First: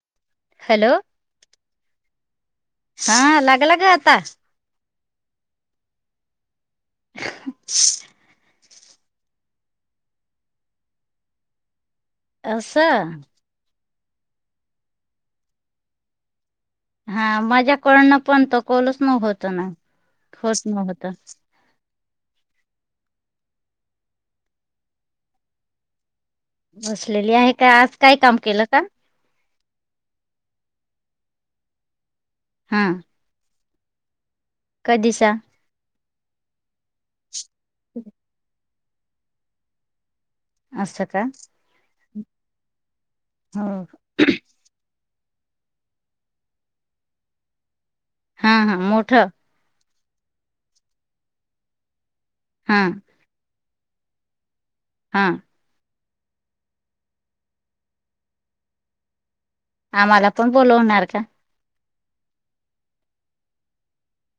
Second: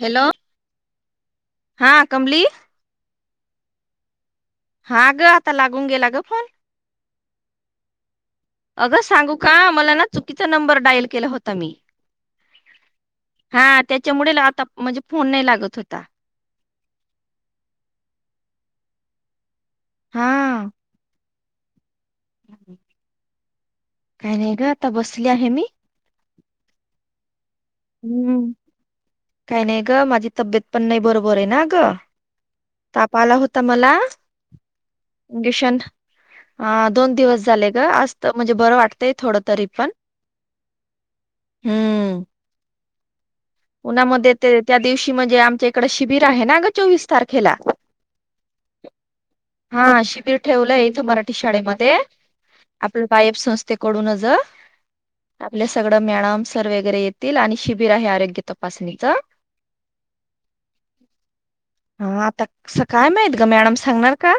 Hello hello हा कमली हा लागला, गंआता. हा ग आता लागून गेला ग फोन अगं सांगू का मला ना चुकीचा नंबर डायल केला होता मी असं हा त्याच्यामुळे आता म्हणजे फोन नाही लागत होता. हा माझ्याकडून पण तो कॉलच, नही, होत, ना, हा खरचं, नाही होत काही नाही ग आता बसली, आहे, मी. बसलेली आहे का आज काय काम केलं का. काही नाही ग माझी तब्येत पण नाही बरोबर ना ग. हा ताप आला, होता, मला कधीचा पेशंट हा, दोन दिवस झालय ग, म्हणजे बरं वाटतंय थोडं तरी पण. अस का? हम्म हो उन्हामध्ये ते त्या दिवशी म्हणजे आमच्या इकडं शिबिर आहे ना ग चोवीस तारखेला? हा हा मोठं. हा शिबिर ठेवलं इथं मराठी शाळेमध्ये हा आपलं वायब संस्थेकडूनच हां. आपल सगळं मॅळम, सर वगैरे येतील आणि शिबिर आहे आरोग्य तपासणीच. आम्हाला पण बोलवणार का. हा आता स काय माहत ग? मॅडम सांगणार का?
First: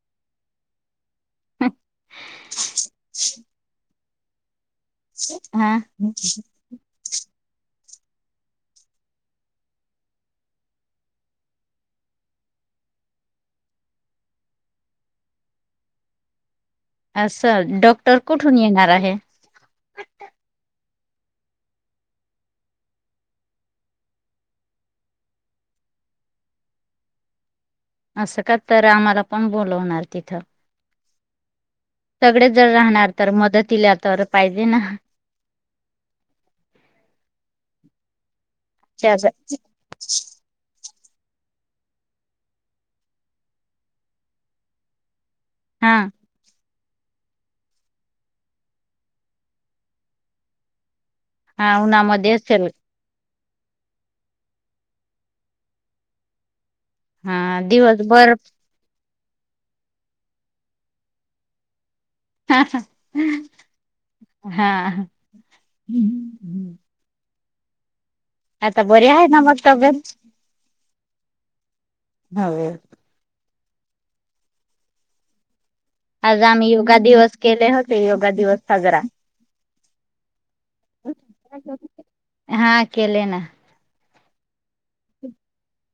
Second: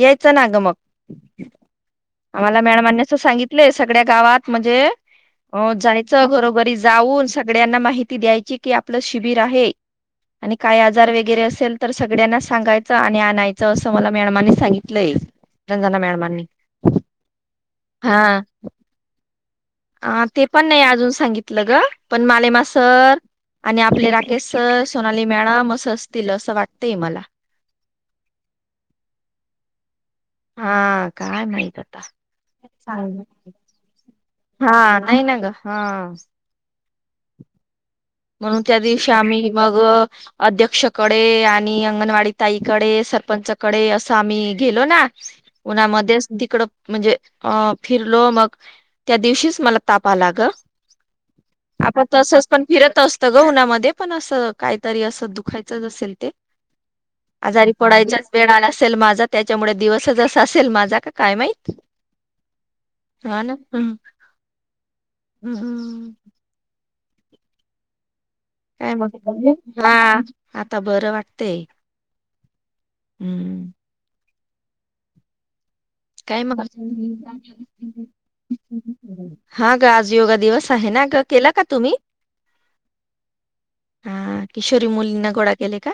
यायचं ना ग मग. आम्हाला मॅडमानी स सांगितले सगळ्या गावात म्हणजे हो हा जायचं घरोघरी जाऊन सगळ्यांना माहिती द्यायची कि आपलं शिबिर आहे. आणि काय आजार वगैरे असेल तर सगळ्यांना सांगायचं आणि आणायचं असं मला मॅडमानी सांगितलंय. रंजना मॅडमांनी. असल डॉक्टर हा कुठून येणार आहे? अ ते पण नाही अजून सांगितलं ग? पण माले मा सर आणि आपले राकेश सर, सोनाली मॅडम असं असतील असं वाटतंय मला. असं का तर आम्हाला पण बोलवणार तिथं हा, काय माहित? - सगळे जर राहणार तर मदतीला तर पाहिजे हा ना नाही ना ग? हा म्हणून त्या दिवशी आम्ही मग अध्यक्षकडे आणि अंगणवाडी ताईकडे, सरपंचकडे असं आम्ही गेलो ना? हा उन्हामध्येच तिकडं म्हणजे अ फिरलो मग त्या दिवशीच मला ताप आला ग हा आपण उन्हामध्ये तसच पण असेल फिरत असतं ग उन्हामध्ये पण असं काहीतरी असं दुखायचंच असेल ते. हा आजारी पडायचाच दिवसभर वेळ आला असेल माझा त्याच्यामुळे दिवस जस असेल माझा का काय माहित? हा हा ना? हा हम्म. आता काय बरी मग आहे ना बबले? तब्येत? हा, आता बरं वाटतय हा वे. हम्म. आज काय मग? आम्ही योगा दिवस केले होते योगा दिवस साजरा हा ग आज योगा दिवस आहे ना गं? केला का तुम्ही? हा केले ना. हा किशोरी मुलींना गोडा केेले का?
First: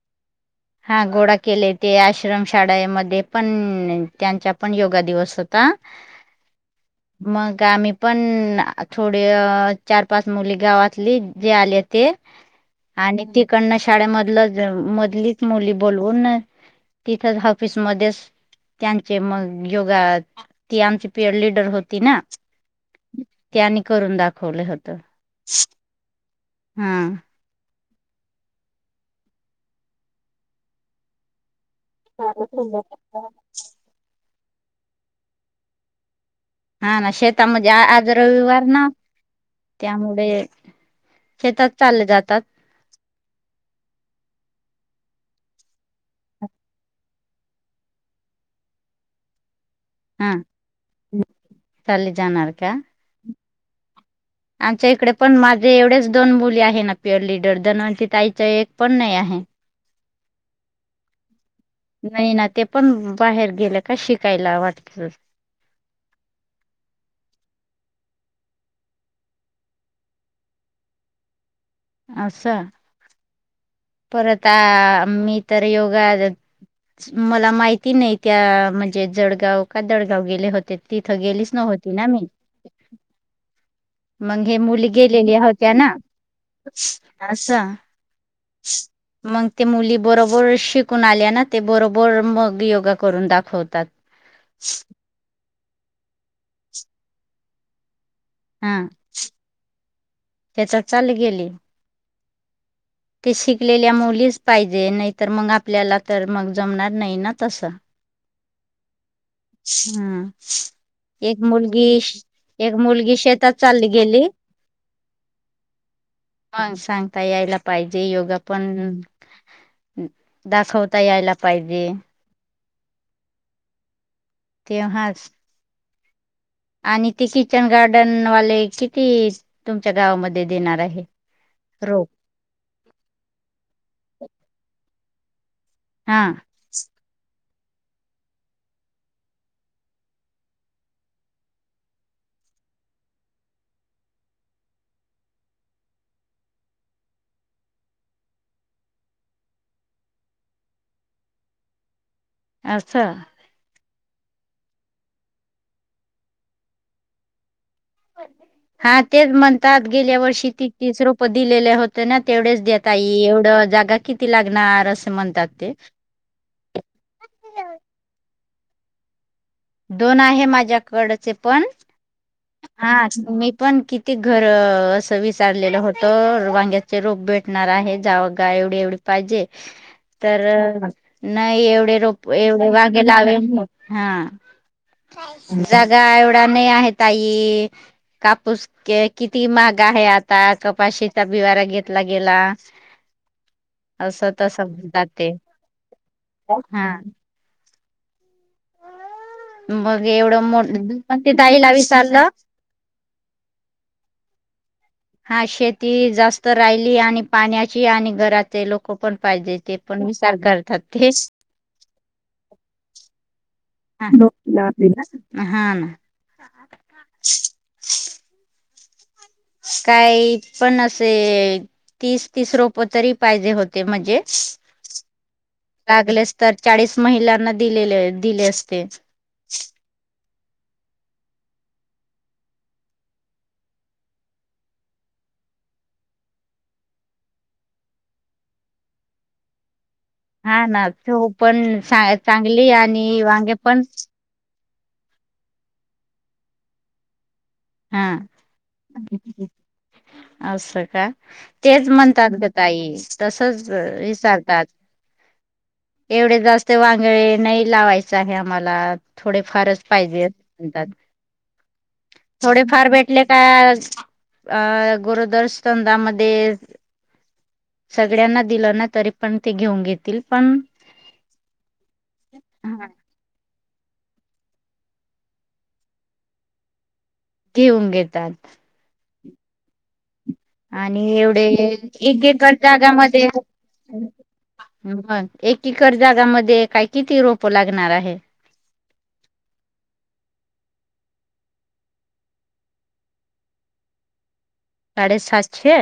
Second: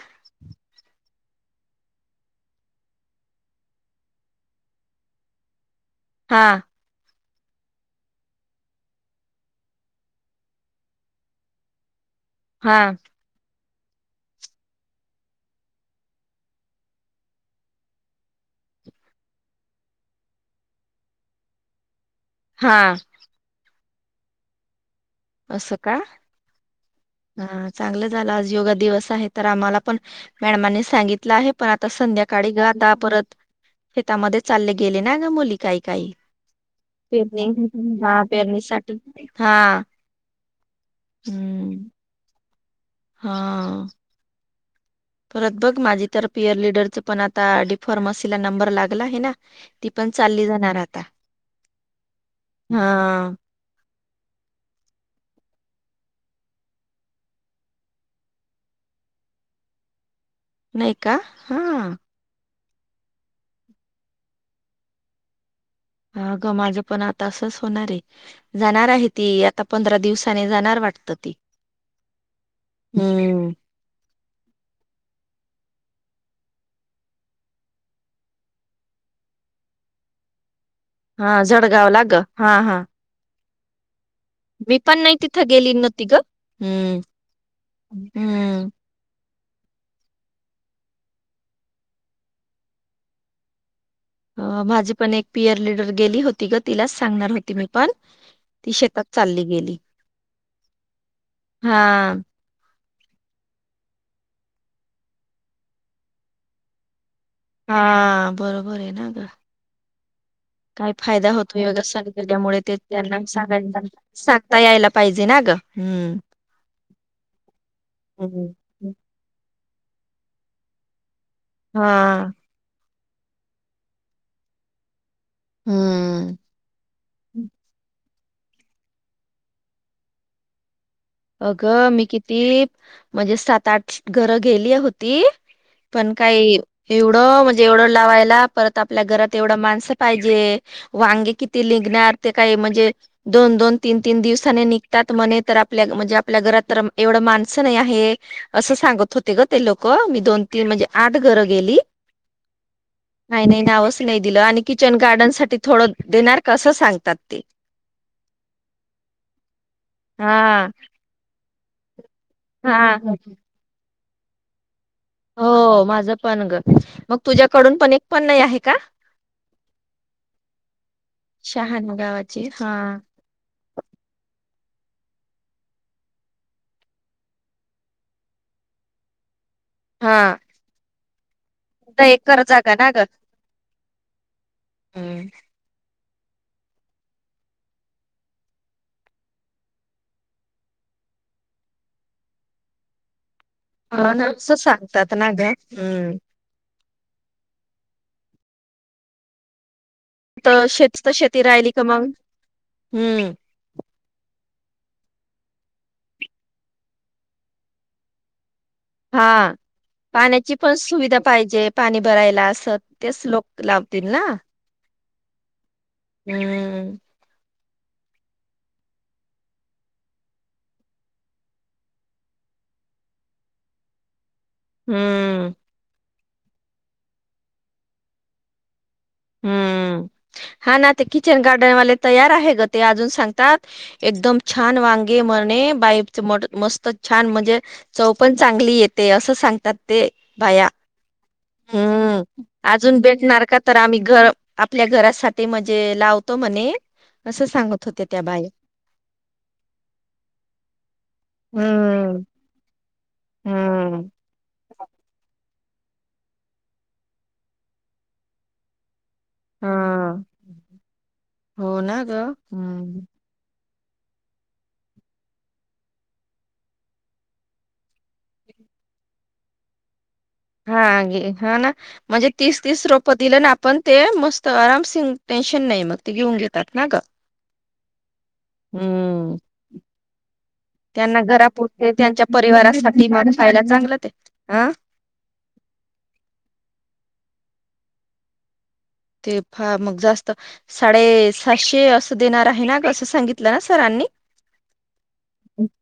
हा गोडा केले, ते आश्रमशाळेमध्ये पण त्यांचा पण योगा दिवस होता हा. मग आम्ही पण थोडे चार पाच मुली गावातली जे आले ते हा. आणि तीकडन शाळेमधलं, मधली मुली बोलवून तिथेच ऑफिस मध्येच त्यांचे मग योगा ती आमची पीयर लीडर होती ना? हा. त्यांनी करून दाखवलं होत. अस का? हा चांगलं झालं आज योगा दिवस आहे तर आम्हाला पण मॅडमांनी सांगितलं आहे पण आता संध्याकाळी ग द परत शेतामध्ये चालले गेले ना ग मुली काही काही. हा ना परणी शेतामध्ये हा पेरणीसाठी हा त्यामुडे हं शेतात चालले जातात. हां परत बघ माझी तर पियर लीडरच पण आता डीफार्मसीला नंबर लागला आहे ना. ती पण हा चालली जाणाराय आता. चालले जाणार का हा आमच्या इकडे पण माझे एवढेच दोन मुली आहे ना पियर लीडर धनवंती ताईच्या एक पण नाही आहे. नाही का हा. नाही ना ते पण बाहेर गेले का शिकायला वाटतं. हा अगं माझं पण आता असंच होणार आहे. जाणार आहे ती आता पंधरा दिवसाने जाणार वाटतं ती. असं हम्म. परत आ मी तर योगा मला माहिती नाही त्या म्हणजे जळगाव का दडगाव गेले होते तिथं हा गेलीच नव्हती जळगावला ना ग मी. हा हा मंग हे मी मुली पण नाही गेलेली तिथं गेली होत्या ना नव्हती ग हम्म असं. हम्म. मग ते मुली बरोबर शिकून आल्या ना ते बरोबर मग योगा करून दाखवतात. अ माझी पण एक पीयर लीडर गेली होती ग तिलाच सांगणार होती मी पण ती हा शेतात चालली गेली. त्याच्यात चाल गेली. हा ते शिकलेल्या मुलीचं पाहिजे नाहीतर मंग आपल्याला तर मंग जमणार नाही ना तसं हा बरोबर आहे ना ग हम्म काय फायदा एक होतो मुलगी योगासन केल्यामुळे एक ते मुलगी त्यांना शेतात सांगाय चालली गेली. सांगता यायला पाहिजे ना गं. हम्म. ह सांगता यायला पाहिजे योगा हम्म. पण दाखवता यायला पाहिजे. हा तेव्हाच. हम्म. आणि ते किचन गार्डन वाले किती तुमच्या गावामध्ये देणार आहे. अगं मी रोप किती म्हणजे सात-आठ घरं गेली होती पण हा काही एवढं म्हणजे एवढं लावायला परत आपल्या घरात एवढं माणसं पाहिजे. वांगी किती लिघणार ते काय म्हणजे दोन-दोन तीन- तीन दिवसाने निघतात म्हणे तर आ आपल्या म्हणजे आपल्या घरात तर एवढं माणसं नाही आहे. असं सांगत होते गं ते लोक मी दोन तीन म्हणजे आठ घरं गेली. असं नाही नाही नावच नाही दिलं आणि किचन गार्डन साठी थोडं देणार का असं सांगतात ते. हा तेच म्हणतात गेल्या वर्षी हा ती तीस रोपं दिलेले होत तं ना तेवढेच दया हा ताई एवढं जागा किती लागणार? असं म्हणतात ते हो माझं पण ग मग तुझ्याकडून पण एक पण नाही आहे का? दोन आहे माझ्याकडचे पण शहाण गावाची हा. मी पण किती घर असं विचारलेलं होतं वांग्याचे रोपबेट, णार आहे जाव गाय एवढी एवढी पाहिजे. हा तर नाही एवढे तर रोप एकर एवढे वागे लावे हा. हम. जागा एवढा नाही आहे ताई. कापूस किती महाग आहे आता कपाशीचा बिवारा घेतला गेला. अ असं नसकच तसं म्हणतात सांगतात ना ते गं हम्. हा. मग एवढं मो तर मी शेती तर पण ते शेती राहिली ताईला का मग विचारलं. हम्म. हा शेती जास्त राहिली आणि पाण्याची आणि घराचे लोक. पण हा पाहिजे ते पण विचार पाण्याची पण करतात ते सुविधा पाहिजे पाणी भरायला असत तेच लोक. लावतील हा ना ना. हम् काही पण असे, तीस तीस रोप तरी पाहिजे होते म्हणजे, हम्म लागलेस तर चाळीस महिलांना दिलेले दिले असते. [unintelligible] हम्म हा ना ते किचन गार्डन वाले तयार आहे गं ते अजून सांगतात, एकदम छान वांगे म्हरणे बाईच मस्तच छान म्हणजे, चव पण चांगली येते असं सांगतात. ते हा भाया ना तो पण हम् चांगली अजून आणि भेटणार वांगे का तर पण आम्ही, तर आपल्या घरासाठी म्हणजे लावतो म्हणे असं सांग हा असं का. तेच हम्म म्हणतात गं, ताई तसच हम्म विसारतात. एवढे जास्त वांगळे नाही लावायंच आहे आम्हाला. थोडे हा फारच पाहिजे असं म्हणतात. हो ना ग. थोडे फार हम्म भेटले‍, काय आज गरोदरसंधामध्ये, सगळ्यांना दिलं ना तरी पण ते घेऊन घेतील. पण हा गे हा ना म्हणजे तीस तीस रोप पतीलं ना आपण ते मस्त आराम सि टेन्शन नाही मग ते घेऊन घेतात ना गप्प. ठेऊन घेतात. हम्म आणि त्यांना एवढे घरापुरते एक त्यांच्या एकर परिवारासाठी जागामध्ये मग खायला [inaudible] चांगलं ते. अ एक एक्कर जागामध्ये काय किती रोप लागणार आहे? ते फार मग जास्त, साडे साहशे असं देणार आहे नां गं असं सांगितलं ना सरांनी? साडेसातशे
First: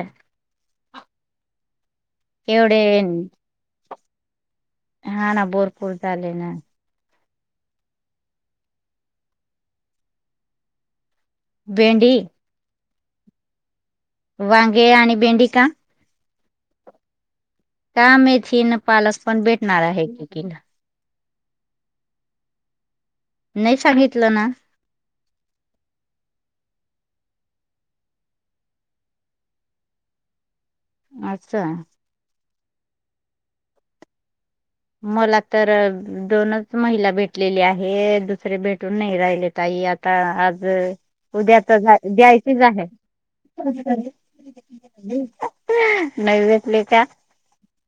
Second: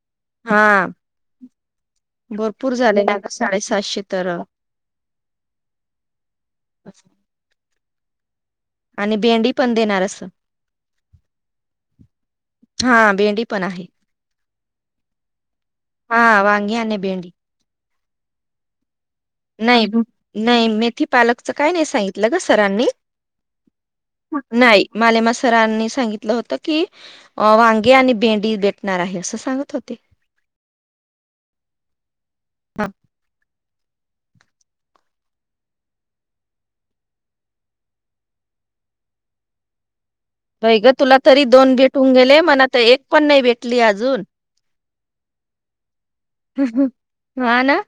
हा भरपूर एवढे झाले आ साडेसाहशे तर. हा ना भोरपूरते‌ आले ना. आणि भेंडी पण देणार असं, भेंडी? हा भेंडी पण आहे. वांगे आणि भेंडिका? हा वांगी आणि भेंडी. का मेथी आणि पालक पण भेटणार आहे की तिला. ते पालकच काय नाही सांगितलं ग सरांनी, नाही सांगितलं ना नाही. मालेमा सरांनी सांगितलं होतं की, अ वांगे आणि भेंडी भेटणार आहे असं सांगत होते. अच्छा [unintelligible] मला तर दोनच महिला भेटलेली आहे, दुसरे भेटून नाही राहिले ताई यात. आता आज बाई ग तुला तरी उद्या दोन तर भेटून गेले द्यायचीच मला तर आहे, एक पण नाही भेटली कोणाचं टारगेट. अजून नाही भेटले का. हा ना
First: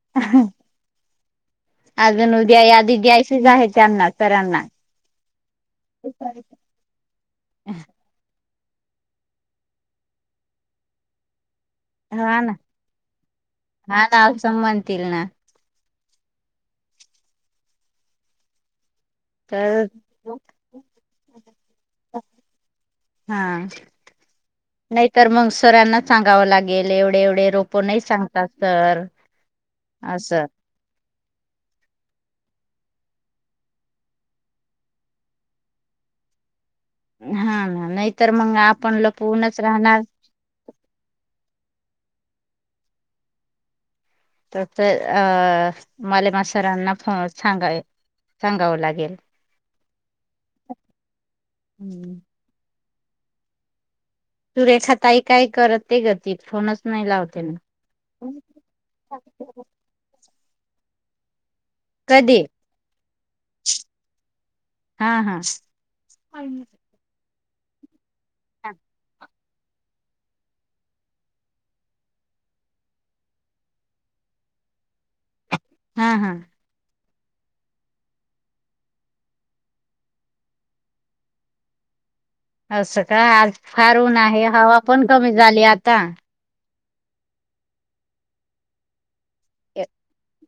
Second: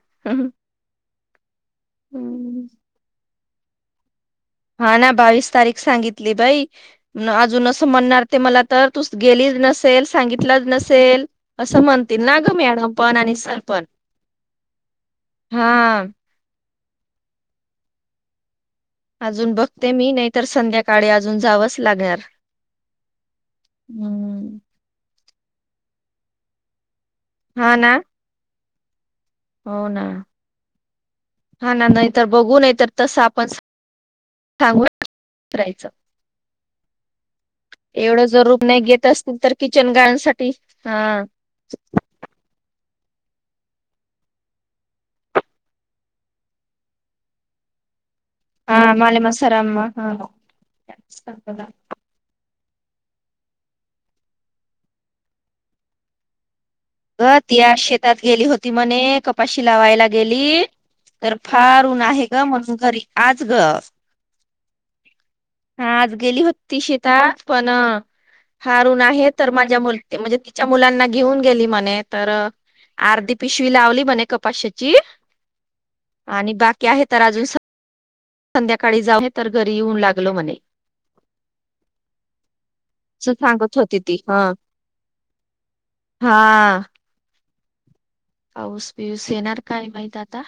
अजून हम्म. उद्या यादी द्यायचीच आहे त्यांना सरांना. हा, ना. बावीस तारीख सांगितली बाई. म अजून असं म्हणणार ते मला तर तू गेलीच नसेल, सांगितलंच नसेल असं म्हणतील ना, ग मॅडम पण आणि सर पण. हा ना असं म्हणतील ना हा... अजून तर बघते मी नाहीतर संध्याकाळी अजून जावंच लागणार. हा... ह... नाहीतर मग सरांना सांगावं लागेल एवढे-एवढे हा रोपो ना नाही सांगतात सर. हो, ना. असं हा, ना. नाही तर बघू नई तर तस आपण सांगून राहयचं. हा ना एवढं नाहीतर जर मग रुप नाही आपण घेत असतील तर लपवूनच किचन राहणार गान सा टी. हां... तर ते अ मले मास्तरांना फ सांगाय हा मालेमसारम हा [unintelligible] सुरेखा ताई काय करते ग ती फोनच नाही ग लावते ना. ती आज शेतात गेली होती म्हणे, कपाशी लावायला गेली तर फार ऊन आहे ग कधी म्हणून घरी आज ग हा आज गेली होती शेतात. पण फार ऊन आहे तर माझ्या मु म्हणजे तिच्या मुलांना घेऊन गेली मला ने तर अर्धी पिशवी लावली म्हणे कपाशीची हा हा आणि बाकी आहे तर अजून स संध्याकाळी जाऊन ये, तर घरी येऊन लागलो म्हणे. असं का, आज सांगत फार होती ऊन ती आहे, ह हवा पण कमी झाली आता. हा... पाऊस-पिऊस येणार काय माहित आता.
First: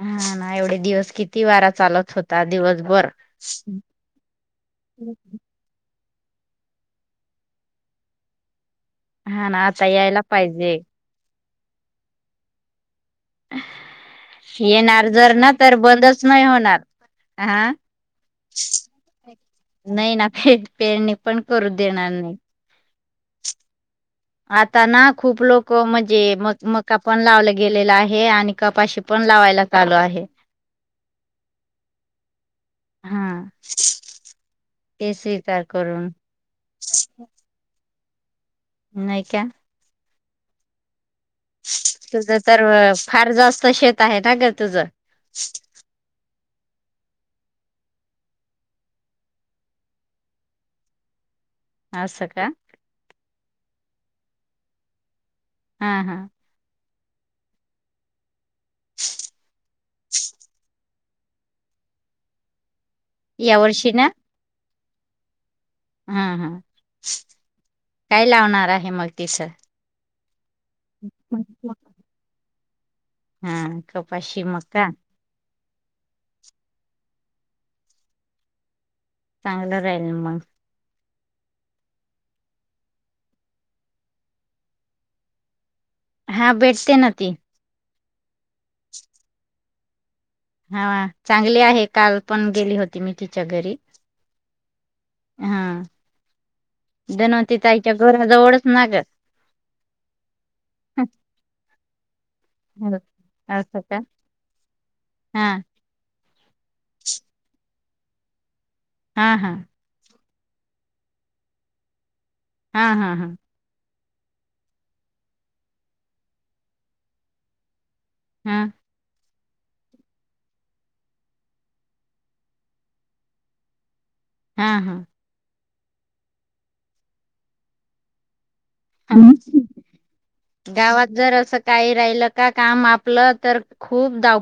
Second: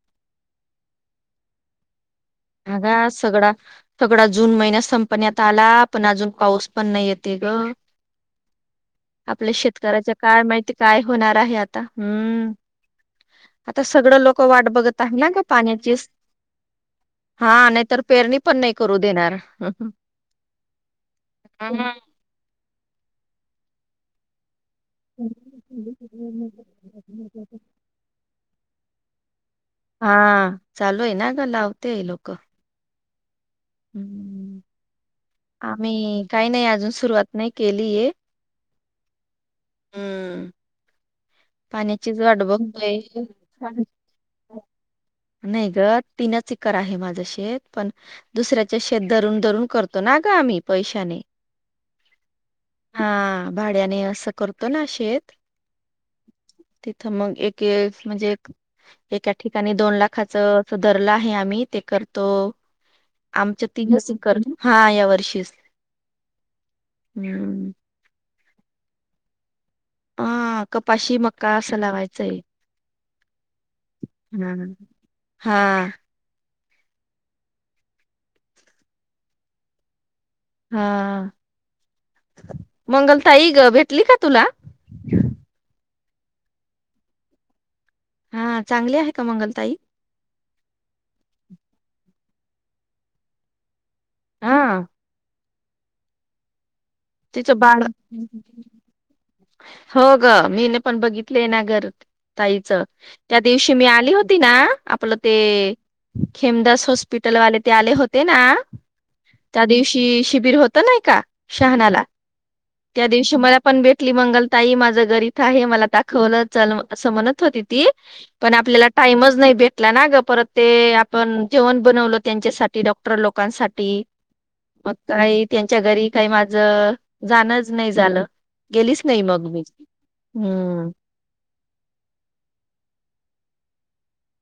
हा, ना. एवढे दिवस किती वारा चालत होत- हगा सगळा सगळा जून महिन्यात संपण्यात आला, पण अजून पाऊस पण नाही येते गं. हा आपल्या ना आता शेतकऱ्याचं यायला काय माहिती, पाहिजे. काय होणार आहे आता. ह... आता सगळं लोकं वाट बघत येणार आहेत ना जर ग तर पाण्याचीस. बंदच नाही होणार. हा, पेरणी पण नाही करू देणार नाही ना. पिठ पेरणी पण करू हम्म. देणार नाहीत. आता ना खूप लोकं म्हणजे मग मग मका पण लावला गेलेला आहे आणि कपाशी पण लावाय लागते. हा चालूय ना ग आवते हे लोक हा ते स्वीकार करून आम्ही काही नाय अजून सुरुवात नाही केलीय नाही का हम पाण्याचीच तुझं वाट तर अ, बघतोय फार जास्त शेत आहे ना ग तुझं [inaudible] नाही ग तिनच एकर आहे माझं शेत पण दुसऱ्याच शेत धरून धरुून करतो ना ग आम्ही पैशाने आस का हा भाड्याने असं करतो ना शेत हा हा तिथं मग एक एक म्हणजे एका ठिकाणी दोन लाखाच धरल आहे आम्ही ते करतो या आमच्या वर्षी ना तीनच एकर हा या वर्षीच हा हा हम्म. काय लावणार आहे मग ति [inaudible] अ कपाशी मका असं लावायचं हाय हा कपाशी मका हा चांगलं राहील मग हा मंगलताई ग भेटली का तुला हा भेटते ना ती हा चांगली आहे का मंगलताई हा व चांगली आहे काल पण गेली होती मी तिच्या घरी हा हा जणवंती तिचं बाळ ताईच्या घरणं जवळच ना ग हो ग मीन पण बघितलय ना घर ताईच त्या दिवशी असं मी का आली होती ना आपलं ते हा खेमदास हॉस्पिटलवाले ते आले होते ना हा हा त्या दिवशी शिबिर होत होत नाही का शहानाला हा त्या हा हा दिवशी मला पण भेटली मंगलताई माझं घर इथं आहे मला दाखवलं चल असं म्हणत होती ती पण पण हा आपल्याला टाईमच नाही भेटला ना ग परत ते आपण जेवण बनवलं त्यांच्या साठी डॉक्टर लोकांसाठी हा मग हा. काही त्यांच्या घरी काही माझ जाणंच नाही झालं गेलीच हा. नाही मग मी हम गावात जर असं काही राहिल का काम आपलं तर खूप धावपळ